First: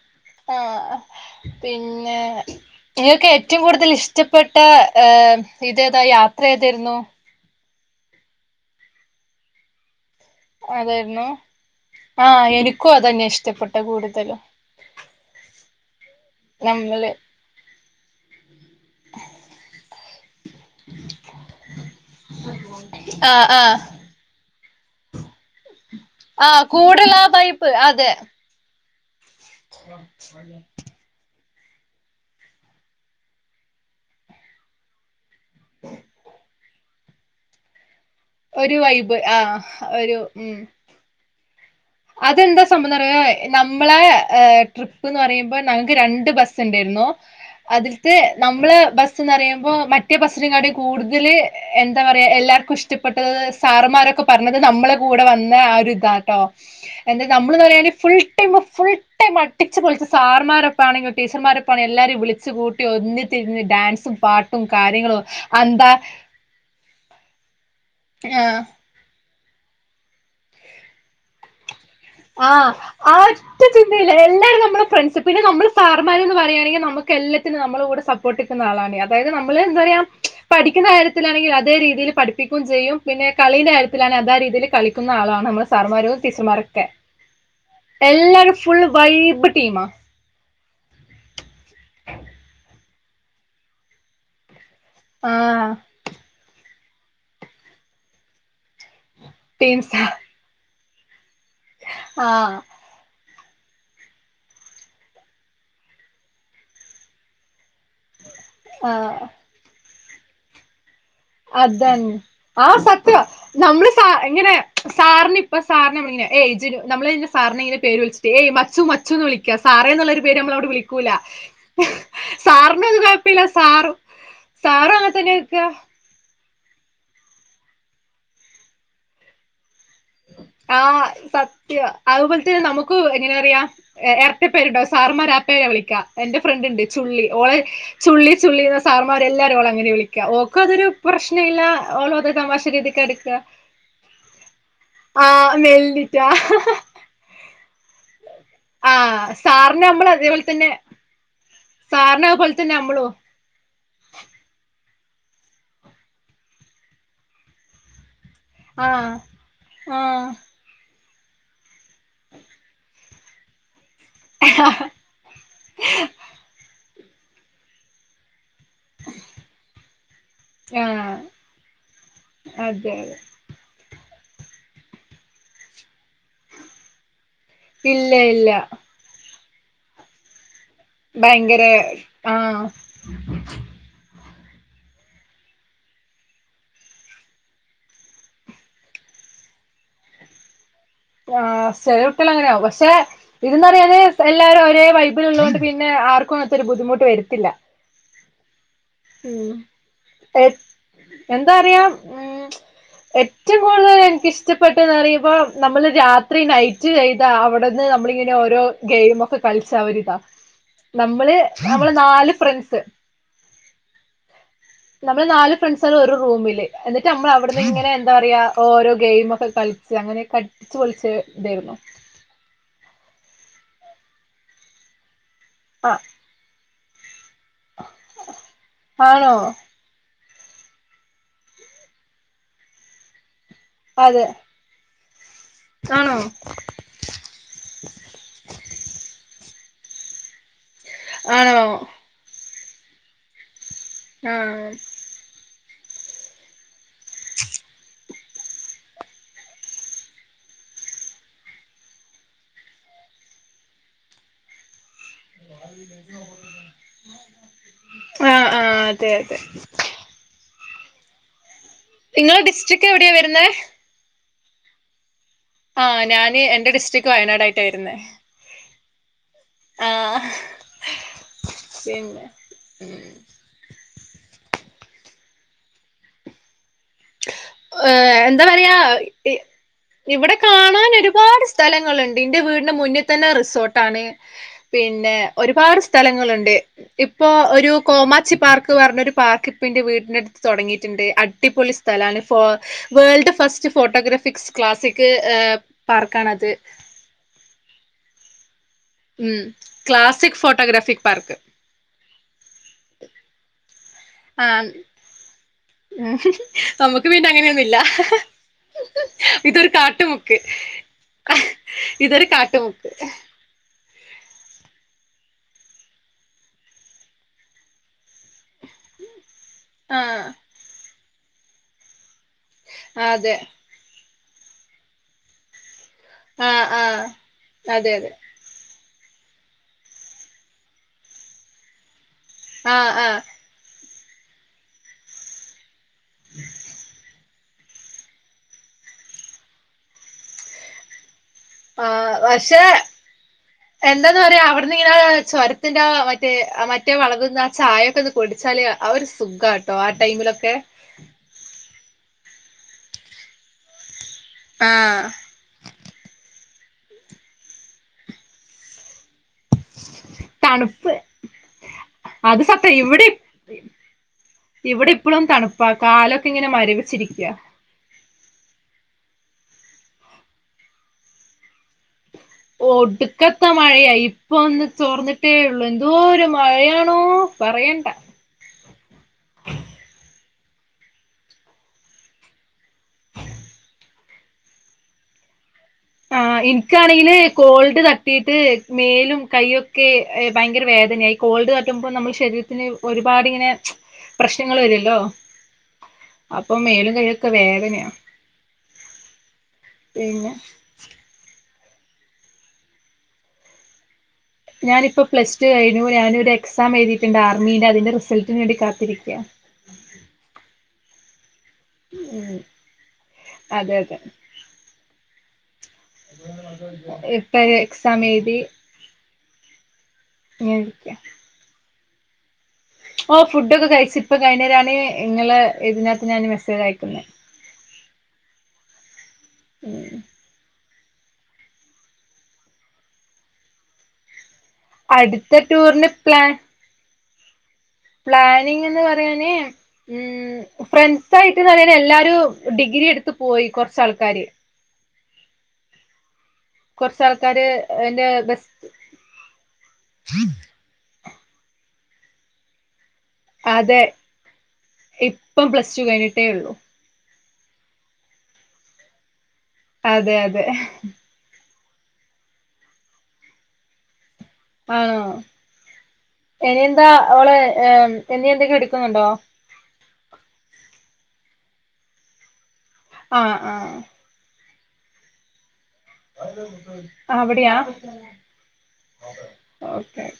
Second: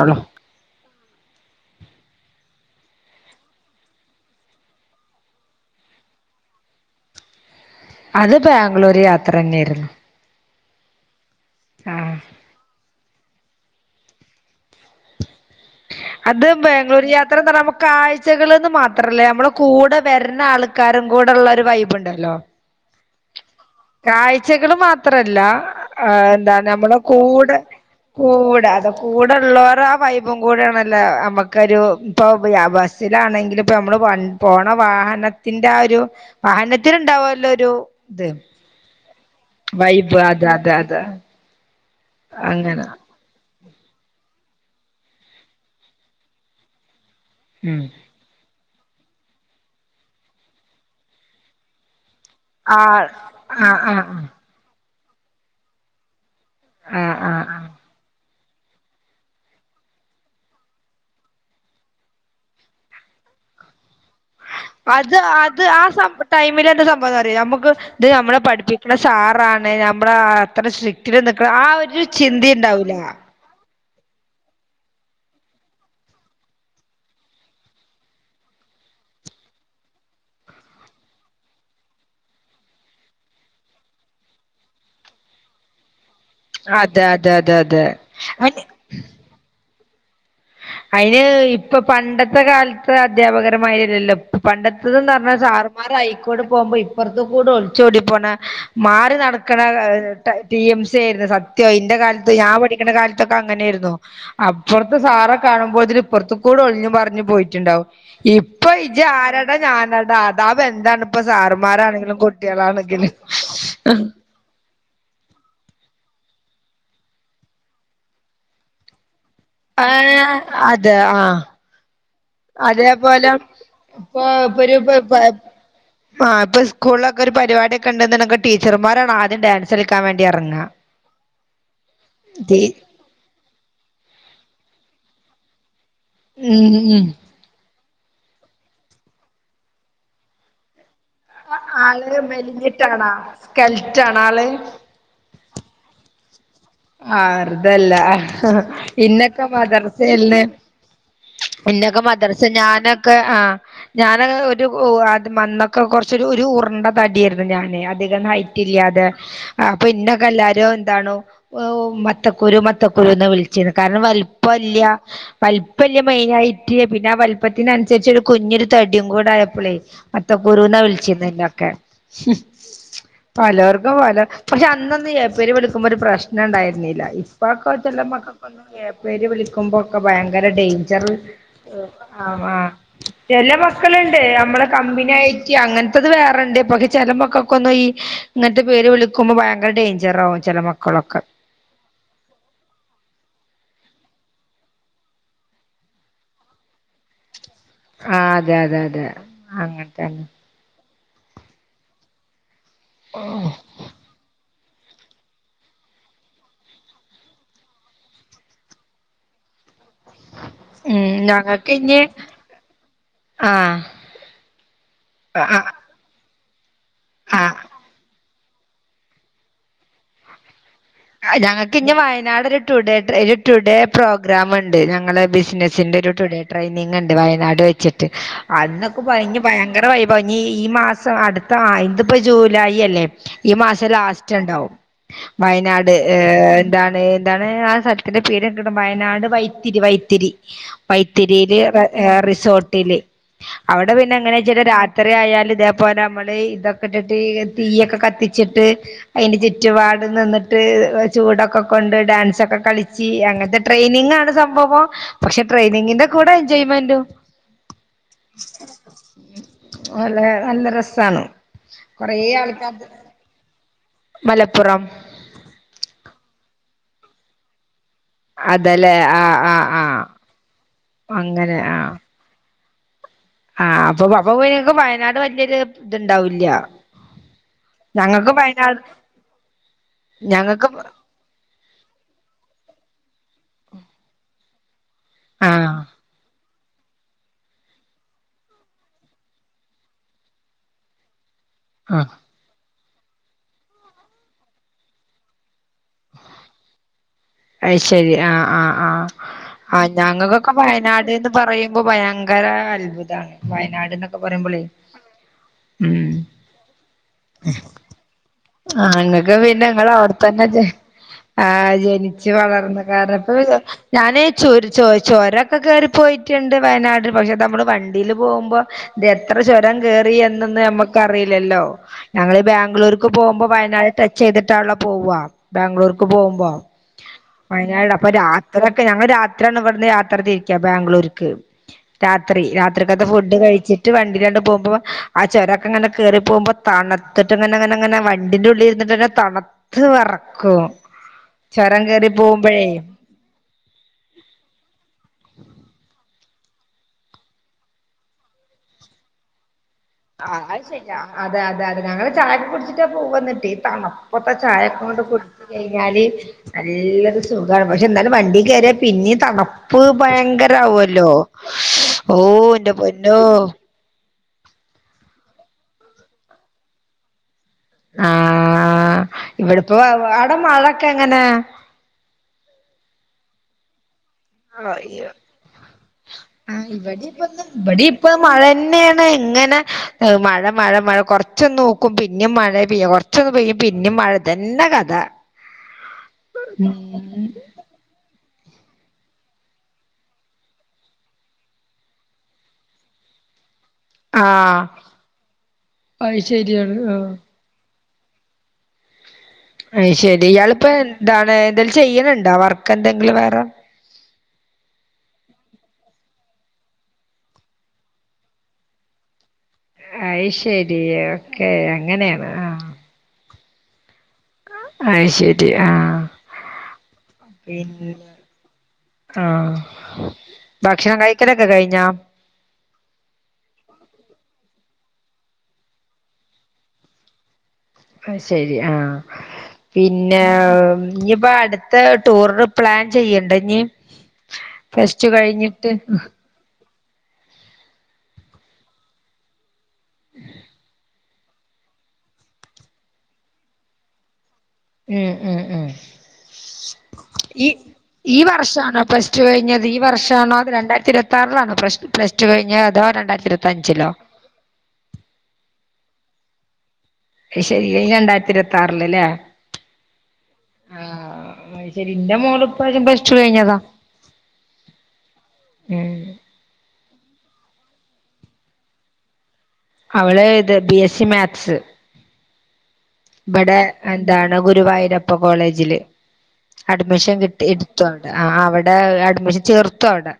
ആണോ. ആ പിന്നെ നിങ്ങൾക്ക് ഏറ്റവും കൂടുതൽ ഇഷ്ടപ്പെട്ട ഏ ഇത് ഏതാ യാത്ര ഏതെരുന്നു. അത് ബാംഗ്ലൂര് യാത്ര തങ്ങെ ആയിരുന്നു അതായിരുന്നു ആഹ് ആഹ്‌ എനിക്കും അതന്നെ ഇഷ്ടപ്പെട്ട കൂടുതലു അത് ബാംഗ്ലൂര് നമ്മള് യാ അത്ര നമ്മക്ക് കാഴ്ചകളന്ന് മാത്രല്ല നമ്മുടെ കൂടെ വര്ന്ന ആൾക്കാരും കൂടെ ഉള്ള ഒരു വൈബ് ഇണ്ടല്ലോ ആഹ് ആഹ് കാഴ്ചകൾ മാത്രല്ല എന്താ ആഹ് നമ്മള കൂടുള്ള ആ കൂടെ വൈബ് അതെ കൂടെ അത കൂടെ ഉള്ളോരെ ആഹ് വൈബും കൂടെയാണല്ലേ അമ്മ ക്ക് ഒരു ഇപ്പം ബസ്സിലാണെങ്കിൽ ഇപ്പം നമ്മൾ പോണ വാഹനത്തിന്റെ ആഹ് ഒരു വാഹനത്തിൽ ഉണ്ടാവുല്ലോ ഒരു ത് ഒരു വൈബ് ആഹ് വൈബ് ഒരു അതാ ഉം അതാ അതാ അതെന്താ സംഭവം എന്നറിയോ ഏ നമ്മളെ ട്രിപ്പ്ന്ന് പറയുമ്പോൾ ഞങ്ങൾക്ക് രണ്ട് ബസ്സ് ഉണ്ടായിരുന്നു ഉം അതിൽ നമ്മള് ബസ്ന്ന് അർങ്ങ്യപ്പോ മറ്റേ ബസിനെ കാട്ടും കൂടുതൽ എന്താ പറയാ എല്ല ആഹ് ഇഷ്ടപ്പെട്ടത് ആഹ് ആഹ് ആഹ് സാറമാരൊക്കെ പറ ത് നമ്മളുടെ കൂടെ വന്ന ആഹ് ഒരു ഇതാട്ടോ ആഹ് എന്ത ആഹ് നമ്മള്ന്ന് ആഹ് പറഞ്ഞ ഫുൾ ടൈം ഫുൾ ടൈം മട്ടിച്ച് പൊളിച്ച് സാർമാരൊപ്പം ആണെങ്കിലും ടീച്ചർമാരൊപ്പാെ ആണെല്ലും എല്ലാരും വിളിച്ച് കൂട്ടി ഒന്നിച്ചിരുന്ന് ഡാൻസും പാട്ടും അത് കാര്യങ്ങളും അത് അന്താ ആഹ് സമ ടൈമിൽ എന്ത സംഭവം എന്ന് പറയുവോ നമുക്ക് ഇത് നമ്മളെ ആഹ് പഠിപ്പി ടെ സാറാണ് നമ്മള അത്ര സ്ട്രിക്റ്റില് നിക്കണ ആഹ് ഒരു ചിന്തി ആഹ് ഉണ്ടാവൂല ആഹ് ഒറ്റ ചിന്തയില്ല എല്ലാരും നമ്മുടെ ഫ്രണ്ട്സ് പിന്നെ നമ്മള് സാർമാർ പറയയാണെങ്കിൽ നമുക്ക് എല്ലാത്തിനും നമ്മളെ കൂടെ സ ട്ടിക്കുന്ന ആളാണ് അതായത് നമ്മൾ എന്താ പറയാ പഠിക്കുന്ന കാര്യത്തിലാണെങ്കിൽ അതേ രീതിയിൽ പഠിപ്പിക്കും ചെയ്യും പിന്നെ കളീന്റെ കാര്യത്തില് അതെ രീതിയിൽ കളിക്കുന്ന ആളാണ് നമ്മൾ സാർമാരും ടീച്ചർമാരൊക്കെ അതെ അതെ അതെ അതെ ഫുള്ള് വൈബ് ടീമാ അയിന് ഇപ്പൊ പണ്ടത്തെ കാലത്തെ അദ്ധ്യാപകരമാരില്ലല്ലോ പണ്ടത്തത് ന്ന് പറഞ്ഞാൽ ആഹ് സാറമാരായി പോകുമ്പോ ഇപ്പറ്ത്ത് കൂടെ ഒളിച്ച് ഓടി പോണ മാറി നടക്കണ ടീംസാ ടി എം സി സത്യോ ഇന്റെ കാലത്ത് ഞാൻ ആഹ് പഠി കാലത്തൊക്കെ അങ്ങനെയായിരുന്നു അപ്പറത്തെ സാറൊ കാണുമ്പോതിന് പോറ്ത്തു കൂടെ ഒഴിഞ്ഞു പറഞ്ഞു പോയിട്ടുണ്ടാവും ഇപ്പൊ ഇജ് ആഹ് ആരാ ഞാനട അതാ ബന്ധാണ് ഇപ്പൊ അതന്നെ സാറുമാരാണെങ്കിലും ആഹ് കുട്ടികളാണെങ്കിലും സത്യ നമ്മള് സ ഇങ്ങനെ സാറിന് ഇപ്പ സാറിനെ നമ്മള് ഇങ്ങനെ ഏയ് ജിനു നമ്മള് സാറിനെ ഇങ്ങനെ പേര് വിളിച്ചിട്ട് ഏയ് മച്ചു മച്ചുന്ന് വിളി സാറേ ഏ എന്നുളെളാരു പേര് നമ്മള് അവിടെ അതെ വിളിക്കൂല്ല ആ അതേപോലെ സാറും ഇപ്പൊ ഇപ്പോരു സാറും ബ അങ്ങനെ ബ തന്നെ നിക്കാ ആഹ് ഇപ്പ സ്കൂളിലൊക്കെ ഒരു പരിപാടിയൊക്കെ ഉണ്ടുന്നുണ്ടെ ടീച്ചർമാരാണ് ആദ്യം ഡാൻസ് [unintelligible] ക്കാ വേണ്ടി ഇറങ്ങാ ആഹ് സത്യം അതുപോലെ തി തന്നെ നമു മുക്കും എങ്ങനെ പറയാ ഇരട്ട പേരുണ്ടാകും സാറമാര ആഹ് പേര വിളിക്കാ എന്റെ ഫ്രണ്ട് ഉം ഇണ്ട് ഉം ചുള്ളി ഓളെ ചുള്ളി ചുള്ളിന്ന് സാർമാരെ എല്ലാരും ഓളങ്ങനാ വിളിക്കാ ഓക്ക് അതൊരു പ്രശ്നം ഇല്ല ഓളത് തമാശ രീതിക്ക് എട്ക്കാ കെൽറ്റാണാള് ആഹ് മെല്ല്ഞ്ഞിറ്റാ ആഹ് വെർതല്ല ആ ഇന്നൊക്കെ സാറിന് നമ്മൾ മദർസെൽന്ന് അതേപോലെ തന്നെ ഇന്നൊക്കെ സാറിന് മദർസനെ അതുപോലെ തന്നെ നമ്മളും ഞാനൊക്കെ ആഹ് ഞാൻ ഒരു അത് മന്നൊക്കെ കുറച്ചൊരു ഒരു ഉർണ്ട തടിയായിരുന്നു ഞാന് അധികം ഹൈറ്റ് ആ തിരിയാതെ അപ്പൊ ആ ഇന്നൊക്കെ എല്ലാരും എന്താണ് മത്തക്കുരു മത്തക്കുരുന്ന് വിളിച്ചിരു കാരണം വല് ആ പ്പല്യ വലിപ്പല്യ മെയിനായിട്ട് പിന്നെ ആഹ് വലപ്പത്തിനനുസരിച്ച് ഒരു കുഞ്ഞൊരു തടിയും കൂടെ ആയപ്പോളേ മത്തകുരുന്നാ വിളിച്ചിരുന്നെ ഇന്നെയൊക്കെ അതെ അതെ പലോർക്കും പല, പക്ഷെ അന്നൊന്നും ഏ പേര് വിളിക്കുമ്പോ ഒരു പ്രശ്- നെണ്ടായിര്ന്നില്ല. ഇപ്പൊക്കെ ചെല ഇല്ല ഇല്ല മക്കക്ക് ഏ പേര് വിളിക്കുമ്പോക്കെ ഭയങ്കര ഡെയിം- ജറുൽ ഭയങ്കര ആ ആഹ് ആഹ്. എല്ലാം വെക്കലുണ്ട് അമ്മളെ കമ്പിനിയായിട്ട് അങ്ങനത്തത് വേറെണ്ട്. പക്കെ ചെലമക്കക്കൊന്നും ഈ ഇന്ന്ട്ട് പേര് വിളിക്കുമ്പോ ഭയങ്കര ഡേയ്ഞ്ചറാവും ചെല മക്കളൊക്കെ. ആഹ് സെലകുട്ട്യാളങ്ങനാവും വസ്സേ ഇതൊന്നറിയാതെ എല്ലാരും ഒരേ വൈബ് ല്ള്ളോണ്ട് പിന്നെ ആർക്കും അങ്ങൻത്തൊര് ബുദ്ധിമുട്ട് വരത്തില്ല. ആഹ് അതെ അതെ അതെ. ഇമ് അങ്ങനത്തന്നെ എ എന്താറിയ മ് എറ്റോം കൂടുതല് എനിക്ക്ഷ് - ച്ച്പ്പെട്ട്ന്നറയുമ്പോ നമ്മള് രാത്രി നൈറ്റ് ചെയ്ത അവടന്ന് നമ്മളിങ്ങനെ ഓരോ ഗെയിമൊക്കെ കളിച്ചാവൊരിതാ ഉം നമ്മള് ഞങ്ങക്ക് നമ്മള് ഇനി നാല് ഫ്രണ്ട്സ്, ആഹ്. നമ്മള് നാല് ആഹ് ഫ്രണ്ട്സാള് ഒരു റൂമില് എന്നിട്ട് നമ്മള് ആഹ് അവിടുന്ന് ഇങ്ങനെ എന്താ പറയാ ഓരോ ഗെയിമൊക്കെ കളിച്ച്, അങ്ങനെക്കെ അടിച്ച്പൊളി- അഹ് ഞങ്ങക്ക്ഞ്ഞ് വയനാടൊര് ടുഡേ ട്രെ ഒരുടുഡേ പ്രോഗ്രാമ്ണ്ട് ഞങ്ങളെ ബിസിനസ് - പശെ ആ ഇന്റൊരു ടുഡേട്രെയിനിങ്ണ്ട് വയനാട് വെച്ച്ട്ട്. അന്നൊക്കെ ആണോ [unintelligible] വേറെ വൈബാവും ഞ്ഞീ ഈ മാസം അടുത്ത ആ, ഇത്പ്പൊ ജൂലായി അല്ലെ? ഈ മാഷം അതെ ലാസ്റ്റ്ണ്ടാവും. വയനാട് ഏ ആണോ എന്താണ് എന്താണ് ആ സലത്തിന്റെ പേര്! വയനാട് വൈത്തിരി വൈത്തിരി. വൈത്തിരീല് ആണോ റെ ഏ റിസോർട്ടില്. അവടെ പിന്നെ ആ എങ്ങാനോയ്ച്ചാല് രാ- എത്തറേയാലും ഇതേ പോലമ്മള് ഇതൊക്കെട്ടിട്ട് തീയൊക്കെ കത്തി- ച്ച്ട്ട് അയിന്റെ ചുറ്റുപാടും നിന്ന് - ത്ത് ചൂടൊക്കെ കൊണ്ട് ഡാൻസൊക്കെ കളിച്ചി അങ്ങനത്തെ ട്രെയിനിങ്ങാണ് സംഭവം. പക്ഷെ ട്രെയിനിങ്ങിന്റെ കൂടെ എൻജോയ്മെന്റും ആ ആ അതെ അതെ ഓലേ നല്ല രസാണ്. കൊറേ നിങ്ങളെ ആൾക്കാർ ഡിസ്ട്രിക്റ്റ് എവടെയാ വരുന്നേ? മലപ്പുറം. ആഹ് ഞാന് എന്റെ ഡിസ്ട്രിക്ക് വയനാടായിട്ടാ വരുന്നെ. അതലേ. ആഹ് ആഹ് ആഹ് അങ്ങനെ ആഹ് [inaudible] ആഹ് അപ്പൊ പപ്പൊ പിന്നെങ്ങക്ക് വയനാട് വല്ല്യോര് ഇത്ണ്ടാവൂല്ല്യ. ഏഹ് എന്താ പറയാ ഇ ഇവിടെ ഞങ്ങക്ക് കാണാനൊരു രുപാട് സ്ഥലങ്ങള്ണ്ട്. ഇന്റെ വീട്ന്റെ മുന്ന്ത്തെന്നെ റിസോട്ടാണ്. പിന്നെ ആഹ് ഒരുപാട് സ്ഥലങ്ങള്ണ്ട്. ഇപ്പൊ ഒരു കോമാച്ചി പാർക്ക് പറഞ്ഞൊരു പാർക്ക് ഇപ്പന്റെ വീടിന്റെട്ത്ത് തൊടങ്ങീട്ട്ണ്ട്. അടിപൊളി സ്- ആ സ്ഥലാണ്. ഫോ വേൾഡ് ഫസ്റ്റ് ഫോട്ടോഗ്രാഫിക്സ് ക്ലാസിക് ഏ പാർക്കാണത്. അയ് ശെരി ആഹ് ആഹ് ആഹ്.. ഉം ആ ക്ലാസിക് ഞങ്ങക്കൊക്കെ ഫോട്ടോഗ്രാഫിക് വയനാട്ന്ന് പാർക്ക് പറയു ബൊ ഭയങ്കര അത്ഭുതാണ് വയനാട്ന്നൊക്കെ പറയുംബളേ. ആഹ് നമ്മക്ക് പിന്നെ അങ്ങനെന്നും ഇല്ല.. ആഹ് ഇങ്ങക്ക് പിന്നെ ഇങ്ങളവടത്തന്നെ ജെ ആഹ് ഇതൊരു ജനിച്ചു വളർന്ന കാട്ടുമുക്ക് കാരത്ത് ഞാനേ ചുര് ചൊര് ചൊരൊക്കെ കേറിപ്പൊയ്ട്ട്ണ്ട് വയനാട് പഷേ ഇതമ്മള് വണ്ടീല് പോവുമ്പോ, ഇത് എത്ര ചൊരം കേറി ആഹ് എന്നൊന്നും ഞമ്മക്കറീലല്ലോ. ഞങ്ങള് ബാ- ക്ക് അതെ പോവുമ്പോ വയനാട് ടച്ചെയ്ത്ട്ടാണല്ലോ പോവാ. ബാംഗ്ലൂർക്ക് പോവുമ്പോ, ആഹ് ആഹ് അതെ വയനാടപ്പൊ അതെ രാ- രൊക്കെ ഞങ്ങള് രാത്രാന്ന്‌ പറഞ്ഞത് രാത്ര തിരിക്ക ബാംഗ്ലൂർക്ക്. രാത്രി. ആഹ് രാത്രിക്കത്തെ ആഹ് ഫുഡ് കഴിച്ചിട്ട് വണ്ടിലണ്ട് പോമ്പോ ആ ചൊരൊക്കെങ്ങനെ കേറിപോവുമ്പോ തണ്ത്ത്ട്ട്ങ്ങനെങ്ങനെ ങ്ങനെ വണ്ടിന്റുള്ളിലിര്ന്ന്ട്ടെന്നെ തണ്ത്ത് വെറക്കും. ചുരം കേറി ആഹ് പോകുമ്പോഴേ പക്ഷേ.. എന്താന്ന് പറയാ അവിട്ന്ന്‌ങ്ങനെ.. ചുരത്തിന്റെ ആ മറ്റേ അ മറ്റേ വളവ്ന്ന്ആ ചായൊക്കൊന്ന് പൊടിച്ചാല് അരു സുഖാണ് ആഹ് അത്ശരിയാ അത് അത് അത് ഞങ്ങള് ചായൊക്കെ കുടിച്ചിട്ടാ പോവ്വാന്ന്ട്ടേ [unintelligible] ഇപ്പത്തെ ചായക്കോണ്ട് ആഹ് ട്ട്കുടി കഴിഞ്ഞാല് നല്ലോരുസുഖാ പക്ഷേന്നാലും വണ്ടീകേറിയ പിന്നീം തണ് പ്പ് തണുപ്പ് ഭയങ്കരാവോല്ലോ [inaudible] അത് ഓന്റെ സത്യം ഇവിടെ പൊന്നോ ഇവിടെ ഇപ്പളും തണുപ്പാ.. കാലൊക്കെങ്ങനെ മരിവിച്ചിരിക്ക്യ ആഹ് ഇവിടെപ്പൊ അവടെ മഴൊക്കെങ്ങനെ ഒട്ക്കത്ത മഴയായി ഇപ്പന്ന് ചോർന്നിട്ടേയുള്ളു. എന്തോരു മഴയാണോ... പറയണ്ട മഴന്നേണ് ങ്ങനെ മഴ മഴ മഴ കുറചൊന്നോ ർക്കും പിന്നേം മഴ പെയ്യ കൊറ ച്ചൊക്ക് പെയ്യും പിന്നെ മഴതന്നെ കഥ ആഹ് ഉം ഇൻക്കാണെങ്കില് കോൾഡ് തട്ടീട്ട് മേലുംകയ്യൊ ക്കെഎ ഭയങ്കര വേദനയാ ഈ കോൾഡ് തട്ടുമ്പോ നമ്മള് ശരീരത്തി [inaudible] ഒരുപാടിങ്ങനെ.. ജ് ആഹ് പ്രശ്നങ്ങള് വരുല്ലോ അത് അപ്പൊ ശരിയാണ് മേലും ആഹ് കൈയൊക്കെ വേദനയാ അഹ് ശെരി പിന്നെ ഇയാളിപ്പൊന്താണ് എന്തേലും ചെയ്യണ്ണ്ണ്ടൊ വർക്കെന്തെങ്കിലും വേറെ ഞാനിപ്പൊ പ്ലസ് ടു കഴുഞ്ഞു ഞാൻ ഒരു എക്സാം എഴുതിട്ടുണ്ട് ആർമീന്റെ അതിന്റെ റിസൾട്ടിന് വേണ്ടി കാത്തിരിക്ക അയ് ശരി.. ഓക്കെ അങ്ങനെയാണോ ഉം അതെ അതെ അഹ് ശരി ആ... ഇപ്പൊഴ്ക്സാമെഴുതി ആഹ് ഇരിക്ക ഭക്ഷണം കഴിക്കലൊക്കെ കഴിഞ്ഞോ ഓ ഫുഡോക്കെ കഴിച്ച് ഇപ്പൊ കഴിഞ്ഞേ ഞാൻ നിങ്ങള്തിനകത്ത് ഞാൻ മെസ്സേജയക്കുന്നുന്ന ഐശെരി ആഹ് ഉം പിന്നെ ഇഞ്ഞിപ്പോ അടുത്ത ടൂറിന് പ്ലാൻ ചെയ്യണ്ടേ ഇഞ്ഞി പ്ലസ് ടു അടുത്ത കഴിഞ്ഞിട്ട്ഹ് ടൂറിന് മ് പ്ലാനിങ്ന്ന് പറയാന് ഉം ഫ്രണ്ട് [inaudible] എല്ലാരും ഡിഗ്രിയെടുത്ത് പോയി കുറച്ചാൾക്കാര് ഉം ഉം ഉം കൊറച്ചാൾക്കാര് ഈ എന്റെ ഈ ബെസ്റ്റ് വർഷാണോ പ്ലസ് ടു കഴിഞ്ഞത് ഈ വർഷാണോ അതോരണ്ടായിരത്തി ഇരുപത്തി പത്താറിലാണോ പ്ലസ് പ്ലസ് ടു കഴിഞ്ഞെ അതോ രണ്ടരത്തിരു അതെ ഇപ്പം പ്ലസ് ടു കഴിഞ്ഞിട്ടേയു ള്ളു അയ് ശരിഅയ് രണ്ടായിരത്തിരുവ ത്താറില് ല്ലേ അതെ അതെ ഹ് ഹ തിലിന്റെ മോളിപ്രാവശ്യം പ്ലസ് ടു കഴിഞ്ഞതാ ആഹ്.. ഉം ഇനി എന്താ ഓള് ഏമ് എനി എന്തെങ്കിലും എടുക്ക്ന്ന്ണ്ടൊ അവള് ത് ബി എസ് സി മാത്സ്... ആഹ് ഇബടെ ആഹ് [inaudible] താണ് ഗുരുവായൂരപ്പ കോളേജില് അഡ്മിഷൻ അവിടെയാ കിട്ടിഇട്ത്തുവിടെ ആ അവിടെ അഡ്മിഷൻ ചേർത്തുവിടെ.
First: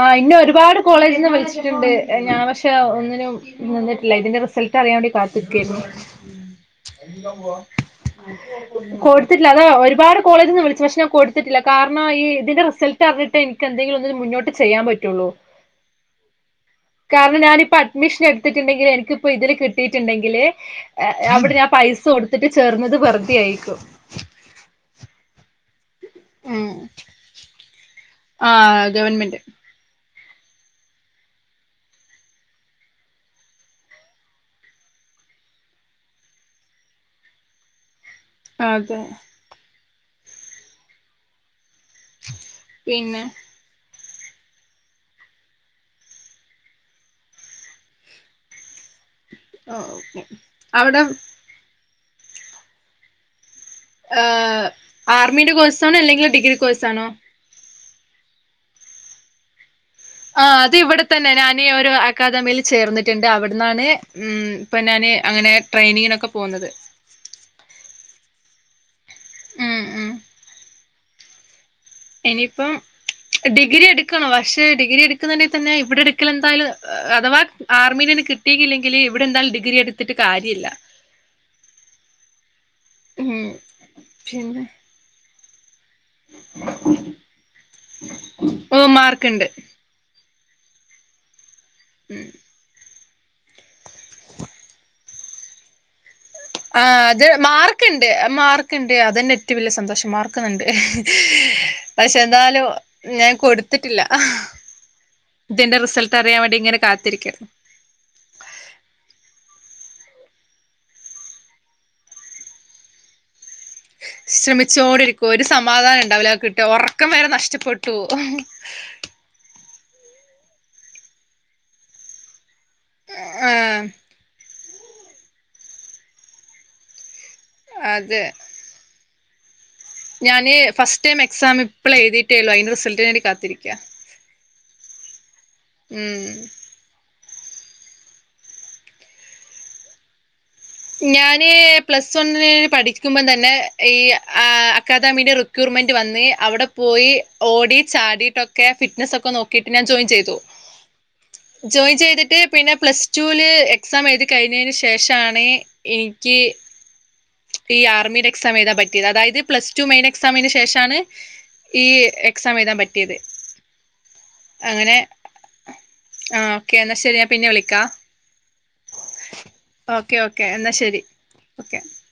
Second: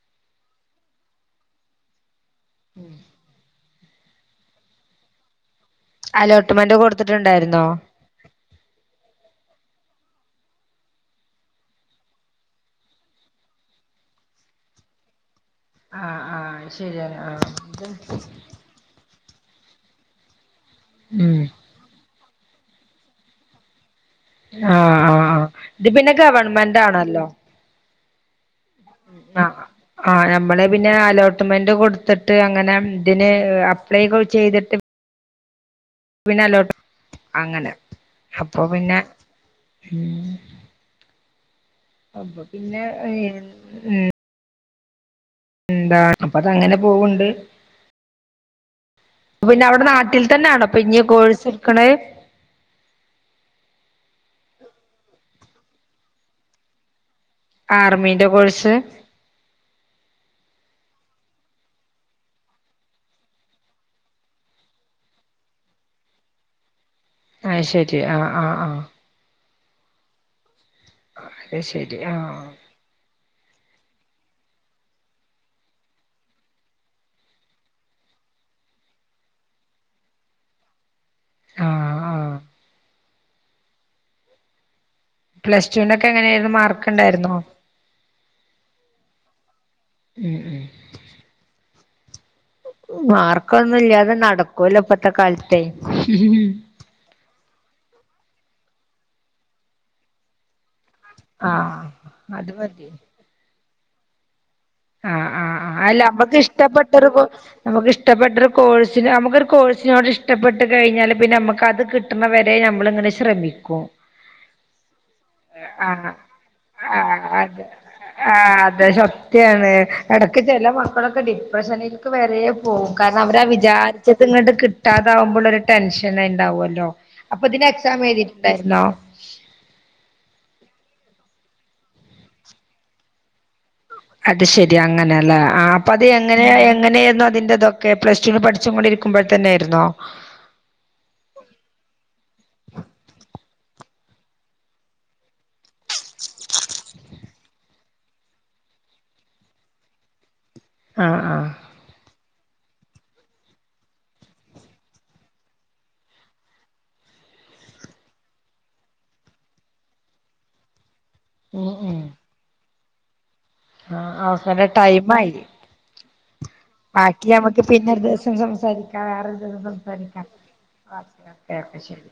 ആ ഇന്നെ ഒരുപാട് കോളേജിന്ന് വിളിച്ചിട്ടുണ്ട് ഞാൻ പക്ഷെ ഒന്നിനും ന്നിന്നിട്ടില്ല ഇതിന്റെ റിസൾട്ട് അറിയാവേണ്ടി കാത്തിക്കായിരുന്നു അലോട്ട്മെന്റ് കൊടുത്തിട്ടുണ്ടായിരുന്നോ? [inaudible] കൊട് ത്തില്ല അതോ ഒരുപാട് കോളേജിന്ന് വിളിച്ചു പക്ഷെ ഞാൻ കൊടുത്തിട്ടില്ല കാരണം ഈ ഇതിന്റെ റിസൾട്ടറിഞ്ഞിട്ട് എനിക്ക് ക്കെന്തേങ്കിലു ഒന്നിന് മുന്നോട്ട് ചെയ്യാൻ പറ്റുള്ളൂ അ ആ ആഹ് ശരിയ ആഹ് [inaudible] ണ്ടെങ്കില് എനിക്ക് പ്പൊ ഇതില് കിട്ടീട്ട് ണ്ടെങ്കില് എ ഉം അവിടെ [inaudible] പൈസൊടുത്തിട്ട് ചേർന്നത് വെറുതെയായിരിക്കും ആഹാ ഇത് പിന്നെ ഉം ഗെവൺമെന്റാണല്ലോ ആഹ് ഗവൺമെന്റ് ആഹ് ആ ഞമ്മള് പിന്നെ അലോട്ട്മെന്റ് കൊട്ത്ത്ട്ട് അങ്ങനെ ഇതിന് അപ്ലൈ ചെയ്തിട്ട് പിന്ന അലൗട്ട് അങ്ങനെ അപ്പൊ പിന്നെ അതെ ഉം അപ്പൊ പിന്നെ ഇൻ ഉം എന്താ അപ്പതങ്ങനെ പോവ്ണ്ട് അപ്പപിന്നെ അവിടെ ഓക്കെ നാട്ടിൽ തന്നെണോപ്പൊ അവിടെ ഇഞ്ഞ് കോഴ്സ്ട്ക്ണേ? ഏഹ് ആർമിന്റെ കോഴ്സാണോ? അല്ലെങ്കി ഡിഗ്രി കോഴ്സാണോ? ആർമീന്റെ കോഴ്സ് ആഹ് അത് ഇവിടെ തന്നെ ഞാന് ഒരു അക്കാദമിയിൽ ചേർന്ന്ട്ട്ണ്ട് അവ്ട്ന്നാണ് ഉം ഇപ്പനാന് അങ്ങനെ ട്രെെ നീനൊക്കെ പോവുന്നത് അത് ശെരി ആഹ് ആഹ് ആഹ് ഉം ഉം അശരി ആഹ് ഇനിയിപം ഡിഗ്രി എടുക്കണോ പശേ ഡിഗ്രി എടുക്കുന്നങ്കി തന്നെ ഇവിടെ എടുക്കൽ എന്തായാലു അതവാ ആർമിൽ കി ട്ടില്ലെങ്കില് ഇവിടെന്താലും ഡിഗ്രി എടുത്തിട്ട് കാര്യല്ല ആഹാ ആഹാ ഉം പിന്നെ പ്ലസ്റ്റുവിന്റെക്കെ എങ്ങനേര്ന്നു മാർക്ക് ഇണ്ടായിര്ന്നോ ഓഹ് മാർക്ക്ണ്ട് ഉം ഉം ഉം മാർക്കൊന്നുംല്ലാതെ നടക്കൂല ഇപ്പത്തെ കാലത്തെ ആ അത് മാർക്ക്ണ്ട് മാർക്ക്ണ്ട് അതന്നെ ഏറ്റവും വല്യ സന്തോഷം മാർകൊക്കെണ്ട് ആഹ് പശേ അത് എന്താലു മതി ഞാൻ കൊടുത്തിട്ടില്ല ആഹ് ആഹ് ആ ഇതിന്റെ അല്ല റിസൾട്ട് നമ്മക്ക് അറിയാൻ വേണ്ടി ഇങ്ങനെ ഇഷ്ടപ്പെട്ടൊരു കോ കാത്തിരിക്കാണ് നമുക്ക് ഇഷ്ടപ്പെട്ടൊരു കോഴ്സിന് നമുക്ക് ഒരു കോഴ്സിനോട് ഇഷ്ടപ്പെട്ട് കഴിഞ്ഞാല് പിന്നെ നമുക്കത് കി കിട്ടണവരെ നമ്മളിങ്ങനെ ശ്രമിക്കു. ശ്രമിച്ചോണ്ടിരിക്കു ഒരു സമാധാനം ഉണ്ടാവില്ല കിട്ടുക ഉറക്കം ആഹ് വരെ അതെ നഷ്ടപ്പെട്ടു പോവു. ആഹ് അതെ സത്യാണ് എടക്ക് ചെല മക്കളൊക്കെ ഡിപ്രഷനിൽക്ക് വെരെ പോ വും കാരണവരാ ആഹ് വിചാരിച്ചത്ങ്ങട്ട് കിട്ടാതെ ആവുമ്പളെളാരു ടെൻഷന്ണ്ടാവൊല്ലോ അപ്പതിന് എക്സാം അതെ എഴുതിട്ടുണ്ടായിരുന്നോ? ഞാന് ഫസ്റ്റ് ടൈം എക്സാം ഇപ്പളെഴുതിട്ടേള്ളൂ അയിന്റെ റിസൾട്ട്ന് വേണ്ടി കാത്തിരിക്കാ അത് ശെരി അങ്ങനെയല്ലേ. ആ അപ്പ അത് ഉം എങ്ങനെയ എങ്ങനേരുന്നു അതിന്റെതൊക്കെ പ്ലസ്ടുന് പഠിച്ചും കൊണ്ടിരിക്കുമ്പോ തന്നെയായിരുന്നോ? ഞാന് പ്ലസ് വണ്ണ്ന് പഠിക്കുമ്പം തന്നെ ഈ അക്കാദമിയുടെ റി ക്യൂർമെന്റ് വന്ന് അവിടെ പോയി ഓടി ചാടിട്ടൊക്കെ ഫിറ്റ്നസ് ഒക്കെ നോക്കിട്ട് ഞാൻ ജോയിൻ ചെയ്തു. ആഹാ ആഹ് ജോയിൻ ചെയ്ത്ട്ട് പിന്നെ പ്ലസ് ടൂല് എക്സാം എഴുതി കഴിഞ്ഞേന് ശേഷാണ് എനിക്ക് ഈ ആർമിടെ എക്സാം എഴുതാൻ പറ്റിയത് അതായത് പ്ലസ്ടു മെയിൻ എക്സാമിന് ശേഷാ ണ് ഉം ഈ എക്സാം എഴുതാൻ പറ്റിയത് ആ അവരെ അങ്ങനെ ടൈം ആയി ആ ഓക്കെ എന്നാ ശരി ബാക്കി ഞാൻ പിന്നെ നമക്ക് വിളിക്കാം പിന്നരു ദിവസം സംസാരിക്കാം വേറൊരു ദിവസം ഓക്കെ സംസാരിക്കാം ഓക്കെ എന്നാ ആ ശരി ഓക്കെ ഓക്കെ ശരി